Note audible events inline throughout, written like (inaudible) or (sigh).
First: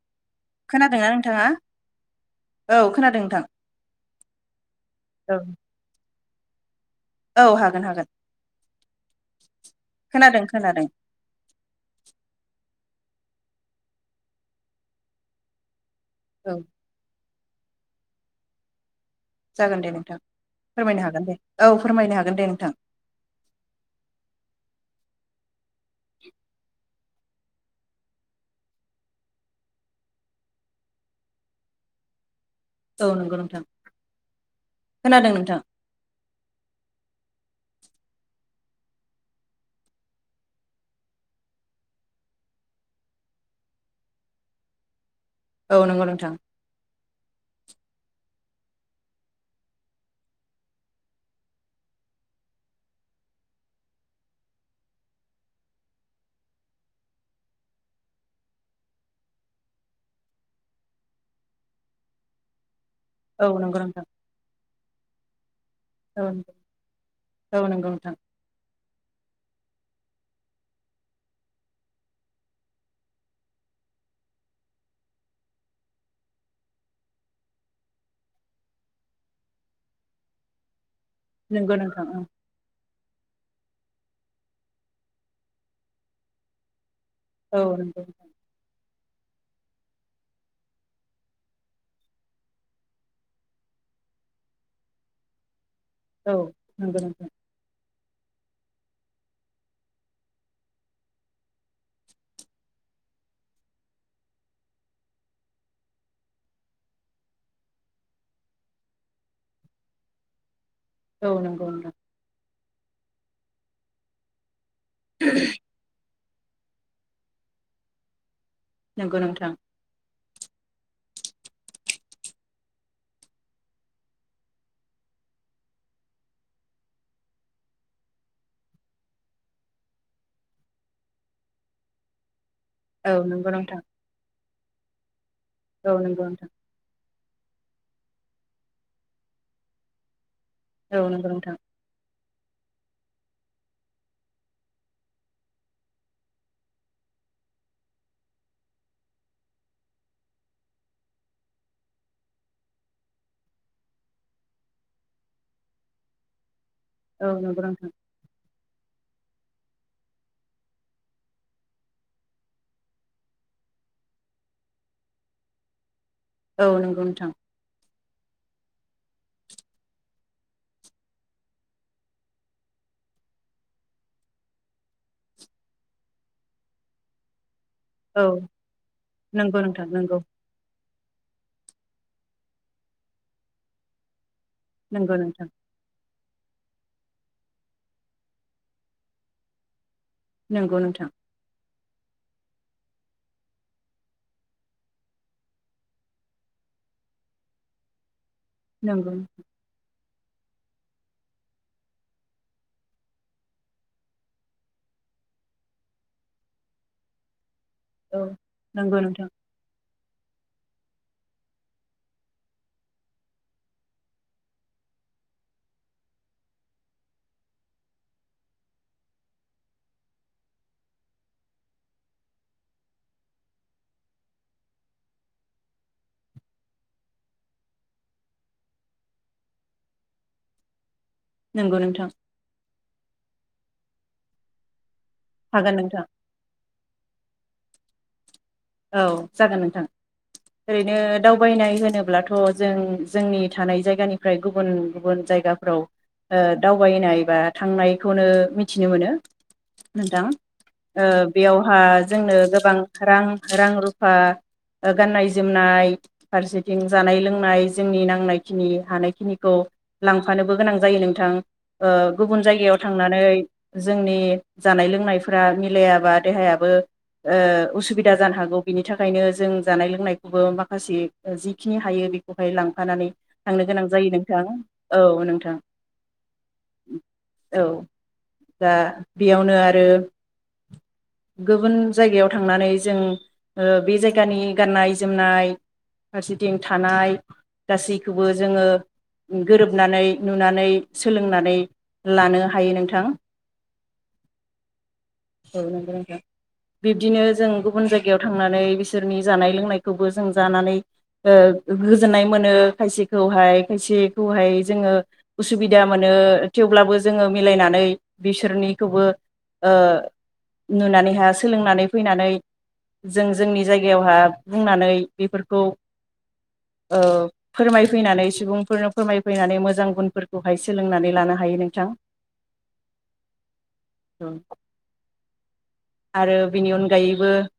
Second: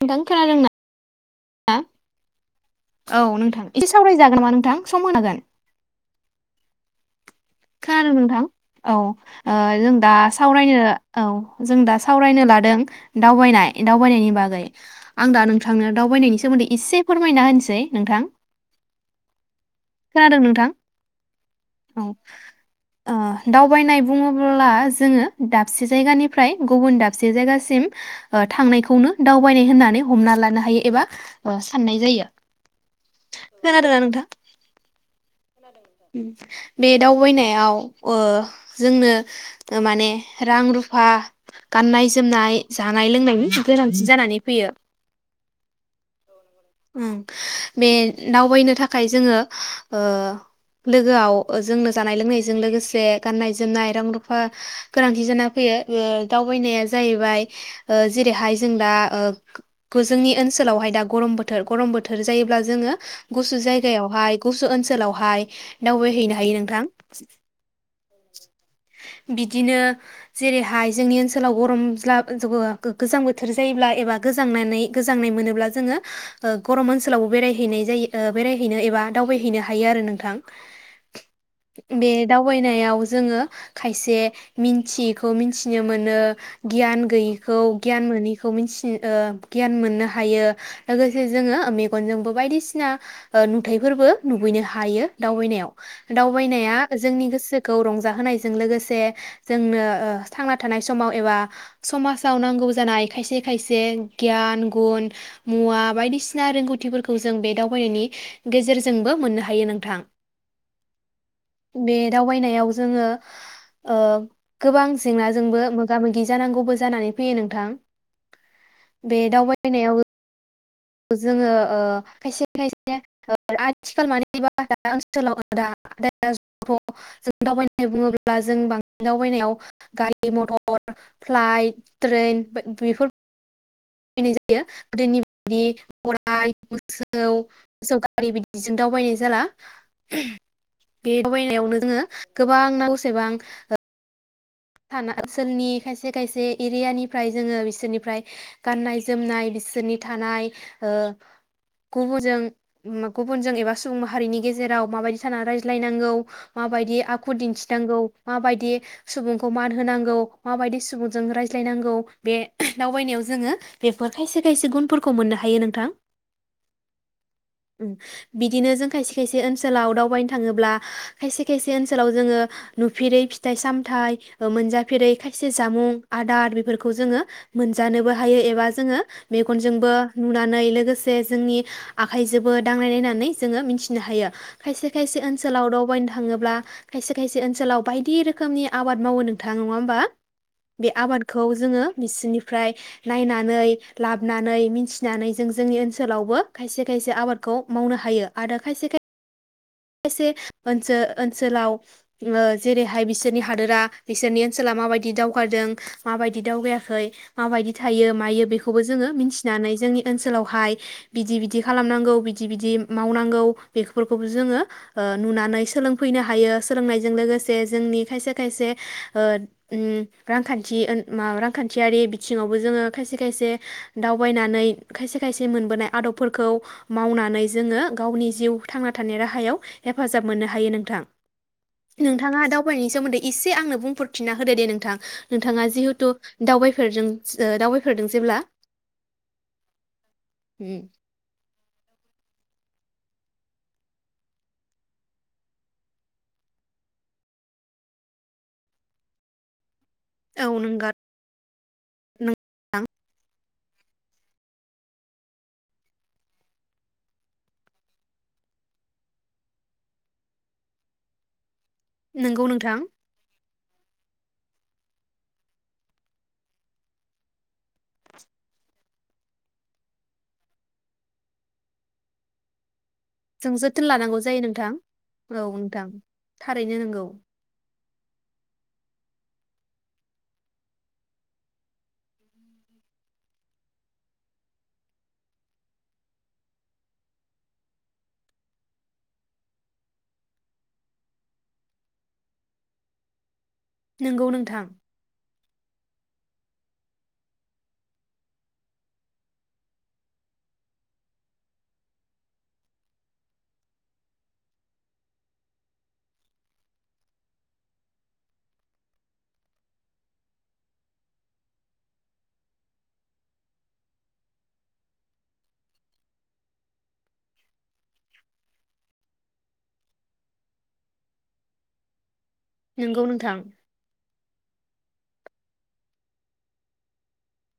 (unintelligible) औ नोंथां खोनादोंना नोंथाङा औ खोनादों नोंथां एसे सावरायजागोन नामा नोंथां सम होनो औ हागोन औ हागोन हागोन खोनादों नोंथां औ ओ जों दा खोनादों सावरायनो खोनादों औ जों दा सावरायनो लादों दावबायनाय दावबायनायनि बागै आं दा नोंथांनो दावबायनायनि औ सोमोन्दै एसे फोरमायना होनि नोसै नोंथां जागोन दे नोंथां खोनादों नोंथां? फोरमायनो हागोन दे औ फोरमायनो हा ओ दावबायनाय बुङोबोला जोङो दा दाबसे जायगानिफ्राय गुबुन दाब दाबसे जायगासिम थांनायखौनो दावबायनाय होननानै हमना लानो हायो एबा साननाय जायो औ नंगौ नोंथां खोनादोंना नोंथां? खोनादों नोंथां बे दावबायनायाव ओ जोंनो माने रां रुफा गाननाय जोमनाय जानाय लोंनायनि गोनांथि जानानै फैयो औ नंगौ नोंथां ओं बे दावबायनो थाखाय जोङो ओ लोगोआव जोंनो जानाय लोंनायजों लोगोसे गाननाय जोमनाय रां रुफा गोनांथि जाना फैयो ओ दावबायनाया जाहैबाय ओ जेरैहाय जों दा जोंनि ओनसोलावहाय दा गरम बोथोर गरम बोथोर जायोब्ला जोङो औ गुसु नंगौ नोंथां जायगायावहाय गुसु ओनसोलावहाय (unintelligible) दावबाय औ हैनो हायो नोंथां नंगौ नोंथां बिदिनो जेरैहाय जोंनि ओनसोलाव गरम (unintelligible) गोजां बोथोर जायोब्ला एबा गोजांनानै गोजांनाय मोनोब्ला जोङो गरम ओनसोलावबो बेरायहैनाय जायो बेरायहैनो एबा दावबायहैनो हायो आरो नोंथां। नंगौ नोंथां बे औ दावबायनायाव जोङो खायसे मिथियैखौ मिथिनो मोनो गियान गैयैखौ नंगौ गियान मोनैखौ मिन्थिनो गियान मोननो हायो लोगोसे जोङो मेगनजोंबो बायदिसिना नुथाइफोरबो नुबैनो हायो दावबायनायाव। औ दावबायनाया नंगौ नोंथां जोंनि गोसोखौ रं जाहोनायजों लोगोसे जोंनो थांना थानाय समाव एबा समाजाव नांगौ जानाय खायसे खायसे गियान गुन मुवा बायदिसिना रोंगौथिफोरखौ जों बे दावबायनायनि गेजेरजोंबो मोननो हायो नोंथां। औ नंगौ नोंथां बे दावबायनायाव जोङो ओ गोबां जेंनाजोंबो मोगा-मोगि जानांगौबो जानानै फैयो नोंथां नंगौ बे नोंथां दावबायनायाव जोङो खायसे खायसे आथिखाल मानिबा दा ओनसोलाव दाथ जों दावबायनानै बुङोब्ला जों बांसिन दावबायनायाव गारि मथर, फ्लाइट, ट्रेन बेफोर औ (unintelligible) नंगौ नोंथां (unintelligible) दि (unintelligible) औ नंगौ नोंथां (unintelligible) सौ गारि बिदिजों दावबायनाय जाला बे दावबायनायावनो जोङो गोबां नांगौ सेबां (unintelligible) ओनसोलनि खायसे खायसे एरियानिफ्राय जोङो बिसोरनिफ्राय गाननाय जोमनाय बिसोरनि थानाय गुबुनजों गुबुनजों एबा सुबुं माहारिनि गेजेराव माबायदि थानानै रायज्लायनांगौ माबायदि औ आखु नंगौ नोंथां दिन्थिनांगौ माबायदि सुबुं खौ मान होनांगौ माबायदि सुबुंजों रायज्लायनांगौ बे दावबायनायाव जोङो बेफोर खायसे खायसे गुनफोरखौ मोननो हायो नोंथां। औ नंगौ नोंथां। बिदिनो जों खायसे खायसे ओनसोलाव दावबायनो थाङोब्ला खायसे खायसे ओनसोलाव जोङो नुफेरै फिथाइ-सामथाय मोनजाफेरै खायसे जामुं आदार बेफोरखौ जोङो मोनजानोबो औ हायो एबा जोङो नंगौ नोंथां मेगनजोंबो नंगौ नुनानै लोगो से जोंनि आखाइजोंबो दांलाय नायनानै जोङो मिथिनो हायो। खायसे नंगौ खायसे नोंथां ओनसोलाव दावबाय थाङोब्ला खायसे खायसे ओनसोलाव बायदि रोखोमनि आबाद मावो नों थां नङा होमबा? नंगौ बे नोंथां आबादखौ जोङो बिसोरनिफ्राय नायनानै लाबोनानै मिथिनानै जों जोंनि ओनसोलावबो खायसे खायसे आबादखौ मावनो हायो। नंगौ। एसे ओनसो-ओनसोलाव जेरैहाय बिसोरनि हादोरा बिसोरनि ओनसोला माबायदि दावगादों माबायदि दावगायाखै माबायदि। थायो औ मायो बेखौबो नंगौ जोङो नोंथां मिन्थिनानै जोंनि ओनसोलावहाय बिदि बिदि खालामनांगौ बिदि बिदि मावनांगौ बेफोरखौबो जोङो ओ नुनानै सोलोंफैनो हायो सोलोंनायजों लोगोसे जोंनि खायसे खायसे रांखान्थि म रांखान्थियारि बिथिङावबो जोङो खायसे खायसे दावबायनानै खायसे खायसे मोनबोनाय आदबफोरखौ मावनानै जोङो गावनि जिउ थांना थानाय राहायाव हेफाजाब मोननो हायो नोंथां नंगौ नोंथां नोंथाङा दावबायनायनि सोमोन्दै इ से आंनो बुंफोरथिना होदो दे नोंथां। नोंथाङा हागोन नोंथां जिहेथु दावबायफोरजों ओ दावबाय होदों जेब्ला औ जागोन नोंथां उम ओरैनो दावबायनाय होनो ब्लाथ' जों-जोंनि थानाय जायगानिफ्राय गुबुन गुबुन जायगाफ्राव दावबायनाय बा थांनायखौनो मिथिनो मोनो। नोंथां औ नोंगा ओ बेयावहा जोंनो गोबां रां रां रुफा ओ गाननाय जोमनाय फारसेथिं जानाय लोंनाय जोंनि नांनायखिनि हानायखिनिखौ लांफानोबो गोनां जायो नोंथां। ओ गुबुन नंगौ नोंथां जायगायाव थांनानै। जोंनि जानाय लोंनायफोरा मिलायाबा देहायाबो ओ उस बिदा जानो हागौ बिनि थाख खायनो जों जानाय लोंनायखौबो माखासे ओ जिखिनि हायो बेखौहाय लां फानानै जों थांनो जोथोन गोनां जायो लानांगौ नोंथां औ नोंथां थारैनो नंगौ औ दा बेयावनो आरो गुबुन जायगायाव थांनानैस जों ओ बे जायगानि गाननाय जोमनाय फारसेथिं थानाय गासैखौबो जोङो गोरोबनानै नुनानै सोलोंनानै लानो हायो नोंथां। नोंगौ नोंथां। औ नंगौ नोंथां बिब्दिनो जों गुब बुन जायगायाव थांनानै बिसोरनि जानाय लोंनायखौबो जों जानानै ओ गोजोननाय मोनो खायसेखौहाय खायसेखौहाय जोङो उसुबिदा मोनो थेवब्लाबो जोङो मिलायनानै बिसोरनिखौबो ओ नुनानैहा सोलोंनानै फैनानै जों जोंनि जायगायावहा बुंनानै बेफोरखौ ओ फोरमायफैनानै सुबुंफोरनो फोरमायफैनानै मोजां गुनफोरखौहाय सोलोंनानै लानो हायो नोंथां। नोंगौ नोंथां। आरो बेनि अनगायैबो (inaudible)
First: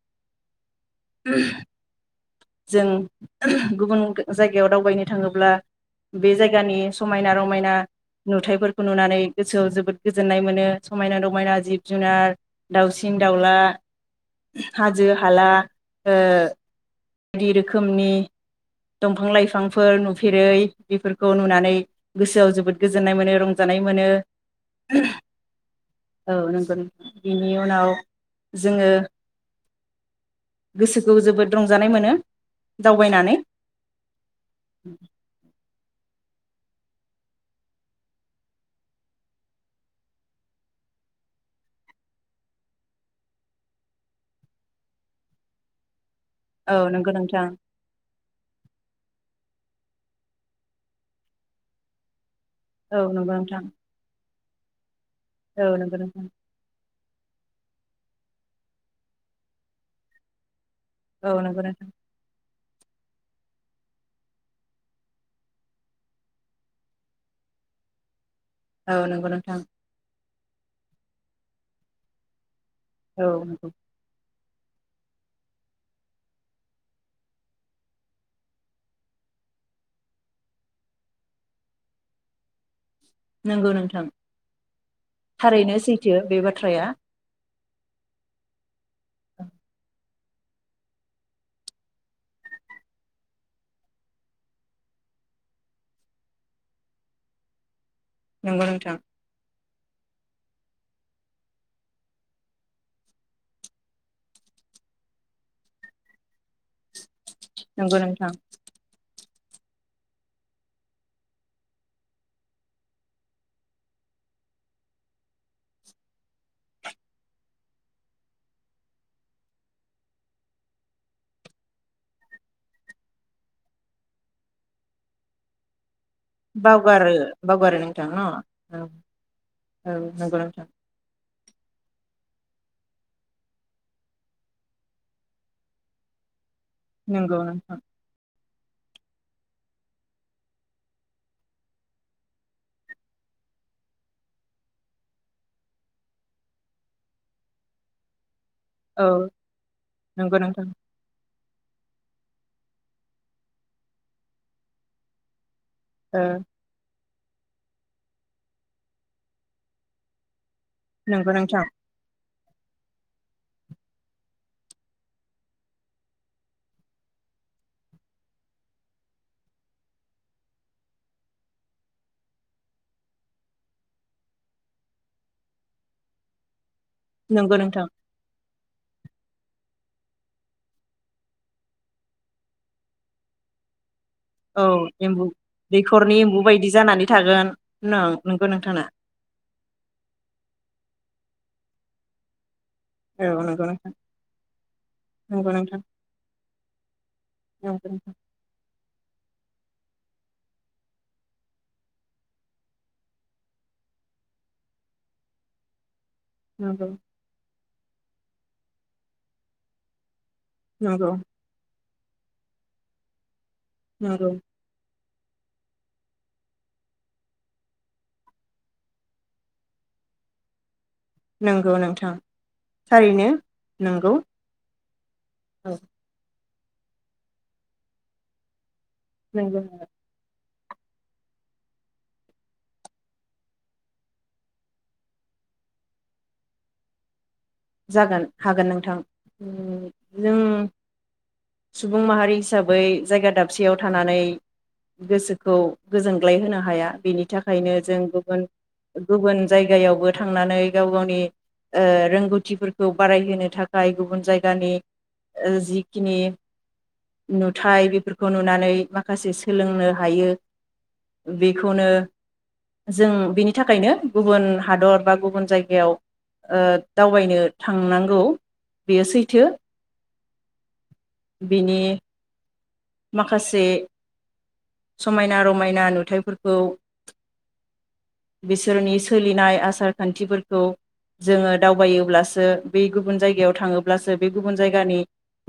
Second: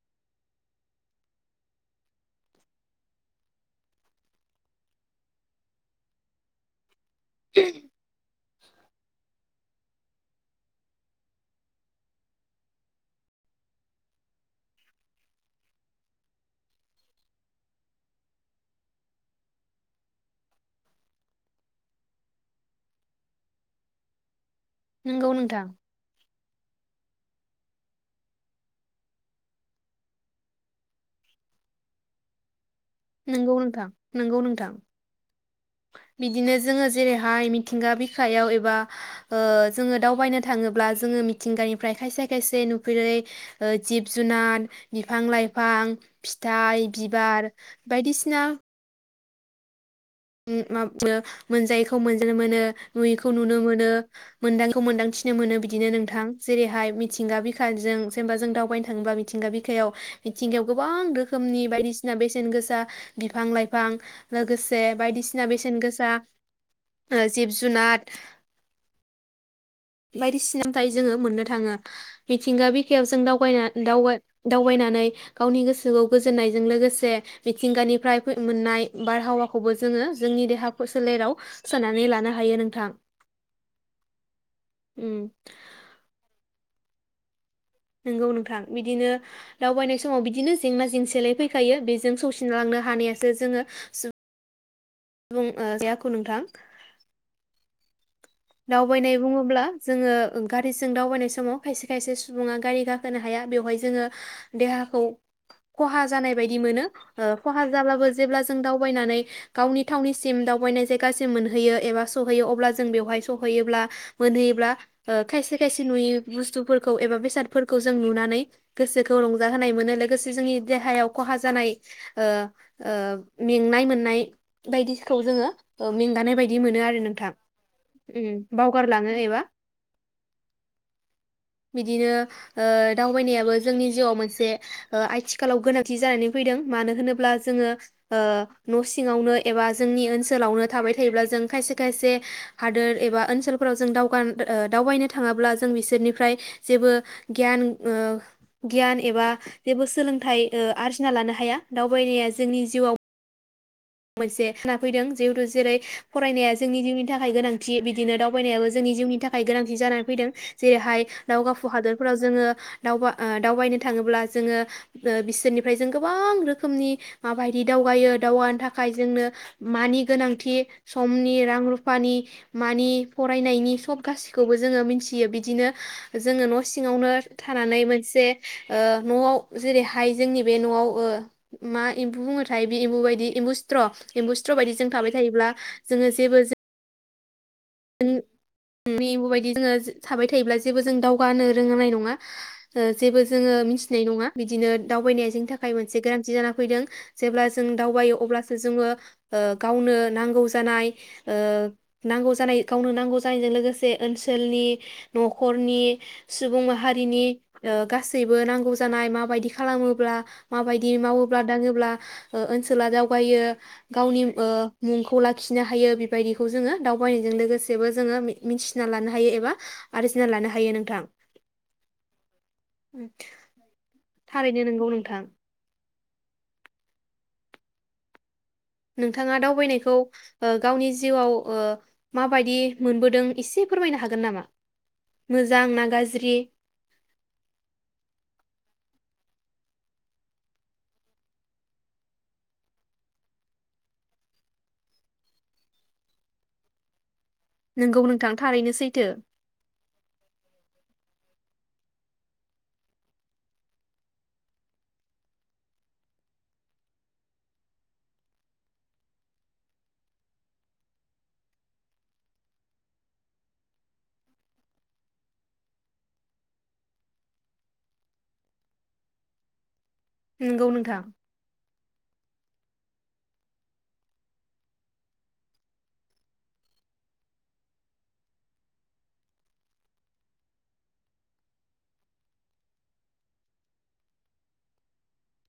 जों गुबुन गो जायगायाव दावबायनो थाङोब्ला बे जायगानिस समायना रमायना नुथायफोरखौ नुनानै गोसोआव जोबोद गोजोन्नाय मोनो समायना रमायना जिब जुनार दाउसिन दाउला हाजो हाला ओ दि रोखोमनि दंफां लाइफांफोर नुफेरै बेफोरखौ नुनानै गोसोआव जोबोद गोजोननाय मोनो रंजानाय मोनो। नोंगौ नोंथां। औ नंगौ नोंथ बेनि उनाव जोङो गोसोखौ जोबोद रंजानाय मोनो। दावबायनानै नोंगौ नोंथां नोंगौ नोंथां बिद बिदिनो जोङो जेरैहाय मिथिंगा बिखायाव एबा ओ जोङो दावबायनो थाङोब्ला जोङो मिथिंगानिफ्राय खायसे खायसे नुफेरै ओ जिब जुनाद बिफां लाइफां औ फिथाइ नंगौ नोंथां बिबार बायदिसिना उम मा जिमोनो मोनजायैखौ मोन नुनो मोनो औ नुयैखौ नंगौ नुनो नोंथां मोनो। मोनदांखौ मोनदांथि नो मोनो औ बिदिनो नंगौ नोंथां जेरैहाय मि थिंगा बिखाजों जेनेबा जों दावबायनो थाङोबा मिथिंगा बिखायाव मिथिंगायाव गोबां औ नंगौ रोखोमनि नोंथां बायदिसिना बेसेन गोस दा बिफां लाइफां लोगोसे बायदिसिना बेसेन गोसा ओ जिब जुनाद औ नंगौ नोंथां। बायदि सिनानिफाय जोङो मोननो थाङो मिथिंगा बिख खायाव जों औ दावबायना नंगौ दावगा दावबायनानै गावनि गोसोखौ गोजोननायजों लोगोसे मिथिंगानिफ्राय मोननाय बारहावाखौबो जोङो जोंनि देहा सोलेराव सोननानै लानो हायो नोंथां। नंगौ नोंथां। उम थारैनो सैथो बे बाथ्राया। नंगौ नोंथां बिदिनो दावबायनाय समाव बिदिनो जेंना जेंसिलाय फैखायो बेजों सौसिनलांनो हानायासो जोङो सु बुं ओ आखु नोंथां‌‌‍‌‌। ‌‌ नंगौ नोंथां दावबायनाय बुङोब्ला‌ जोङो गारिजों दावबायनाय समाव खायसे खायसे सुबुङा गारि गाखोनो हाया बेवहाय जोङो देहाखौ खहा जानाय बायदि मोनो। ओ खहा नंगौ जाब्लाबो नोंथां जेब्ला जों दावबायनानै गावनि थावनिसिम दावबायनाय जायगासिम मोनहैयो एबा सहैयो अब्ला जों बेवहाय सहैयोब्ला मोनहैयोब्ला ओ खायसे खायसे नुयै बुस्थुफोरखौ एबा बेसादफोरखौ जों नुनानै गोसोखौ रंजाहोनाय मोनो लोगोसे जोंनि देहायाव खहा जानाय ओ ओ मेंनाय मोननाय बायदिखौ जोङो ओ मेंगानाय बायदि मोनो आरो बावगारो नोंथां बावगारो नोंथां। औ उम बावगारलाङो एबा औ नंगौ नोंथां। बिदिनो ओ दावबायनायाबो जोंनि जिउआव मोनसे ओ आथिखालाव गोनांथि जानानै फैदों। मानो होनोब्ला नंगौ जोङो नोंथां ओ न' सिङावनो एबा जोंनि ओनसोलावनो थाबाय थायोब्ला जों खायसे खायसे हादोर एबा ओनसोलफोराव जों दावगा दावबायनो थाङाब्ला जों बिसोरनिफ्राय जेबो गियान ओ गियान औ एबा जेबो नंगौ सोलोंथाइ नोंथां ओ आरजिना लानो हाया। दावबायनाया जोंनि जिउआव मोनसे फैदों जिहेथु जेरै ओ फरायनाया जोंनि जिउनि थाखाय गोनांथि बिदिनो दावबायनायाबो जोंनि जिउनि थाखाय गोनांथि जानानै फैदों। जेरैहाय नंगौ नोंथां दावगाफु हादोरफोराव जोङो दावबा ओ दावबायनो थाङोब्ला जोङो ओ बिसोरनिफ्राय जों गोबां रोखोमनि माबायदि दावगायो दावगानो था खाय जोंनो मानि गोनांथि समनि रां-रुफानि मानि फरायनायनि सब गासिखौबो जोङो मिथियो बिदिनो जोङ न' सिङावनो नंगौ थानानै नोंथां मोनसे ओ न'आव जेरैहाय जोंनि बे न'आव ओ मा एम्बु बुंङोथाय बे एम्बु बायदि एम्बु सि थ्र औ एम्बु दैखरनि जेबो एम्बु बायदि जानानै थागोन नों (unintelligible) नंगौ नोंथाङा बायदि जोङो थाबाय थायोब्ला जेबो जों दावगानो रोंनाय नङा ओ जेबो औ जोङो नंगौ नोंथां मिथिनाय नङा बिदिनो दावबायनाया जोंनि नंगौ थाखाय नोंथां मोनसे गोनांथि जाना फैदों जेब्ला जों नंगौ नोंथां दावबायो अब्लासो जोङो गावनो नांगौ जानाय ओ नांगौ जानाय गावनो नांगौ जानायजों लोगोसे ओनसोलनि न'खरनि सुबुं नंगौ माहारिनि ओ गासैबो नांगौ जानाय माबायदि खालामोब्ला माबायदि नंगौ मावोब्ला दाङोब्ला ओनसोला दावगायो गावनि नंगौ ओ मुंखौ खौ लाखिनो हायो बेबायदिखौ जोङो दावबायनायजों लोगोसे सेबो जोङो मि-मिथिना लानो हायो एबा आरजिना लानो हायो नोंथां। नंगौ नोंथां थारैनो नंगौ। थारैनो (unintelligible) (inaudible) नोंथाङा नंगौ दावबायनायखौ ओ गावनि जिउआव ओ माबायदि मोनबोदों एसे फोरमायनो हागोन नामा मोजां ना गाज्रि जागोन हागोन नोंथां उम जों सुबुं माहारि हिसाबै जायगा दाबसेयाव थानानै गोसोखौ गोजोनग्लाय होनो हाया बेनि थाखायनो जों नोंगौ नोंथां गुबुन थारैनो सैथो गुबुन जायगायावबो थांनानै गाव गावनि ओ रोंगौ थिफोरखौ बारायहोनो थाखाय गुबुन जायगानि जिखिनि नुथाय बेफोरखौ नुनानै माखासे सोलोंनो हायो बेखौनो जों बेनि थाखायनो गुबुन हादर बा गुबुन जायगायाव ओ दाव बायनो थांनांगौ बेयो सैथो नंगौ नोंथां बिनि माखासे समायना रमायना नुथायाइफोरखौ बिसोरनि सोलिनाय आसारखान्थिफोरखौ जोङो दावबायोब्लासो बे गुबुन जायगायाव थाङोब्लासो बे गुबुन जायगानि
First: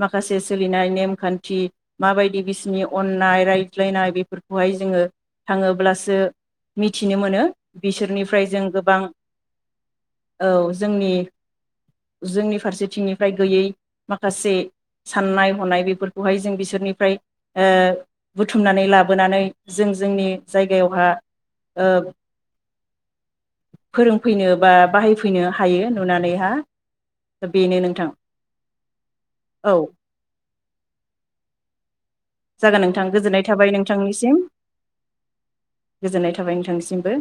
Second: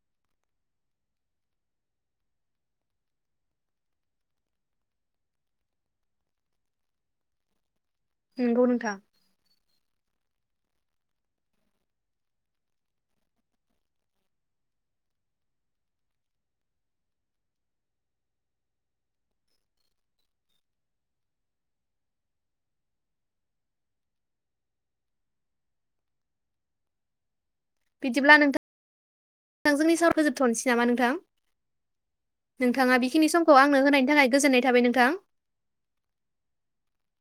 माखासे सोलिनाय नेमखान्थि माबायदि बिसोरनि अननाय रायज्लायनाय बेफोरखौहाय जोङो थाङोब्लासो मिथिनो मोनो। बिसोरनिफ्राय नोंगौ जों नोंथां गोबां औ जोंनि जोंनि फारसेथिंनिफ्राय गैयै माखासे साननाय हनाय बेफोरखौहाय जों बि सोरनिफ्राय ओ बुथुमनानै लाबोनानै जों जोंनि जायगायावहा ओ फोरोंफैनो बा बाहायफैनो हायो नुनानैहा बेनो नोंथां बिदिब्ला नोंथां औ जोंनि सावरा जोबथ'नोसै नामा नोंथां जागोन नोंथाङा नोंथां बेखिनि गोजोननाय समखौ थाबाय आंनो होनायनि थाखाय नोंथांनिसिम गोजोननाय थाबाय नोंथां गोजोननाय थाबाय नोंथांनिसिमबो।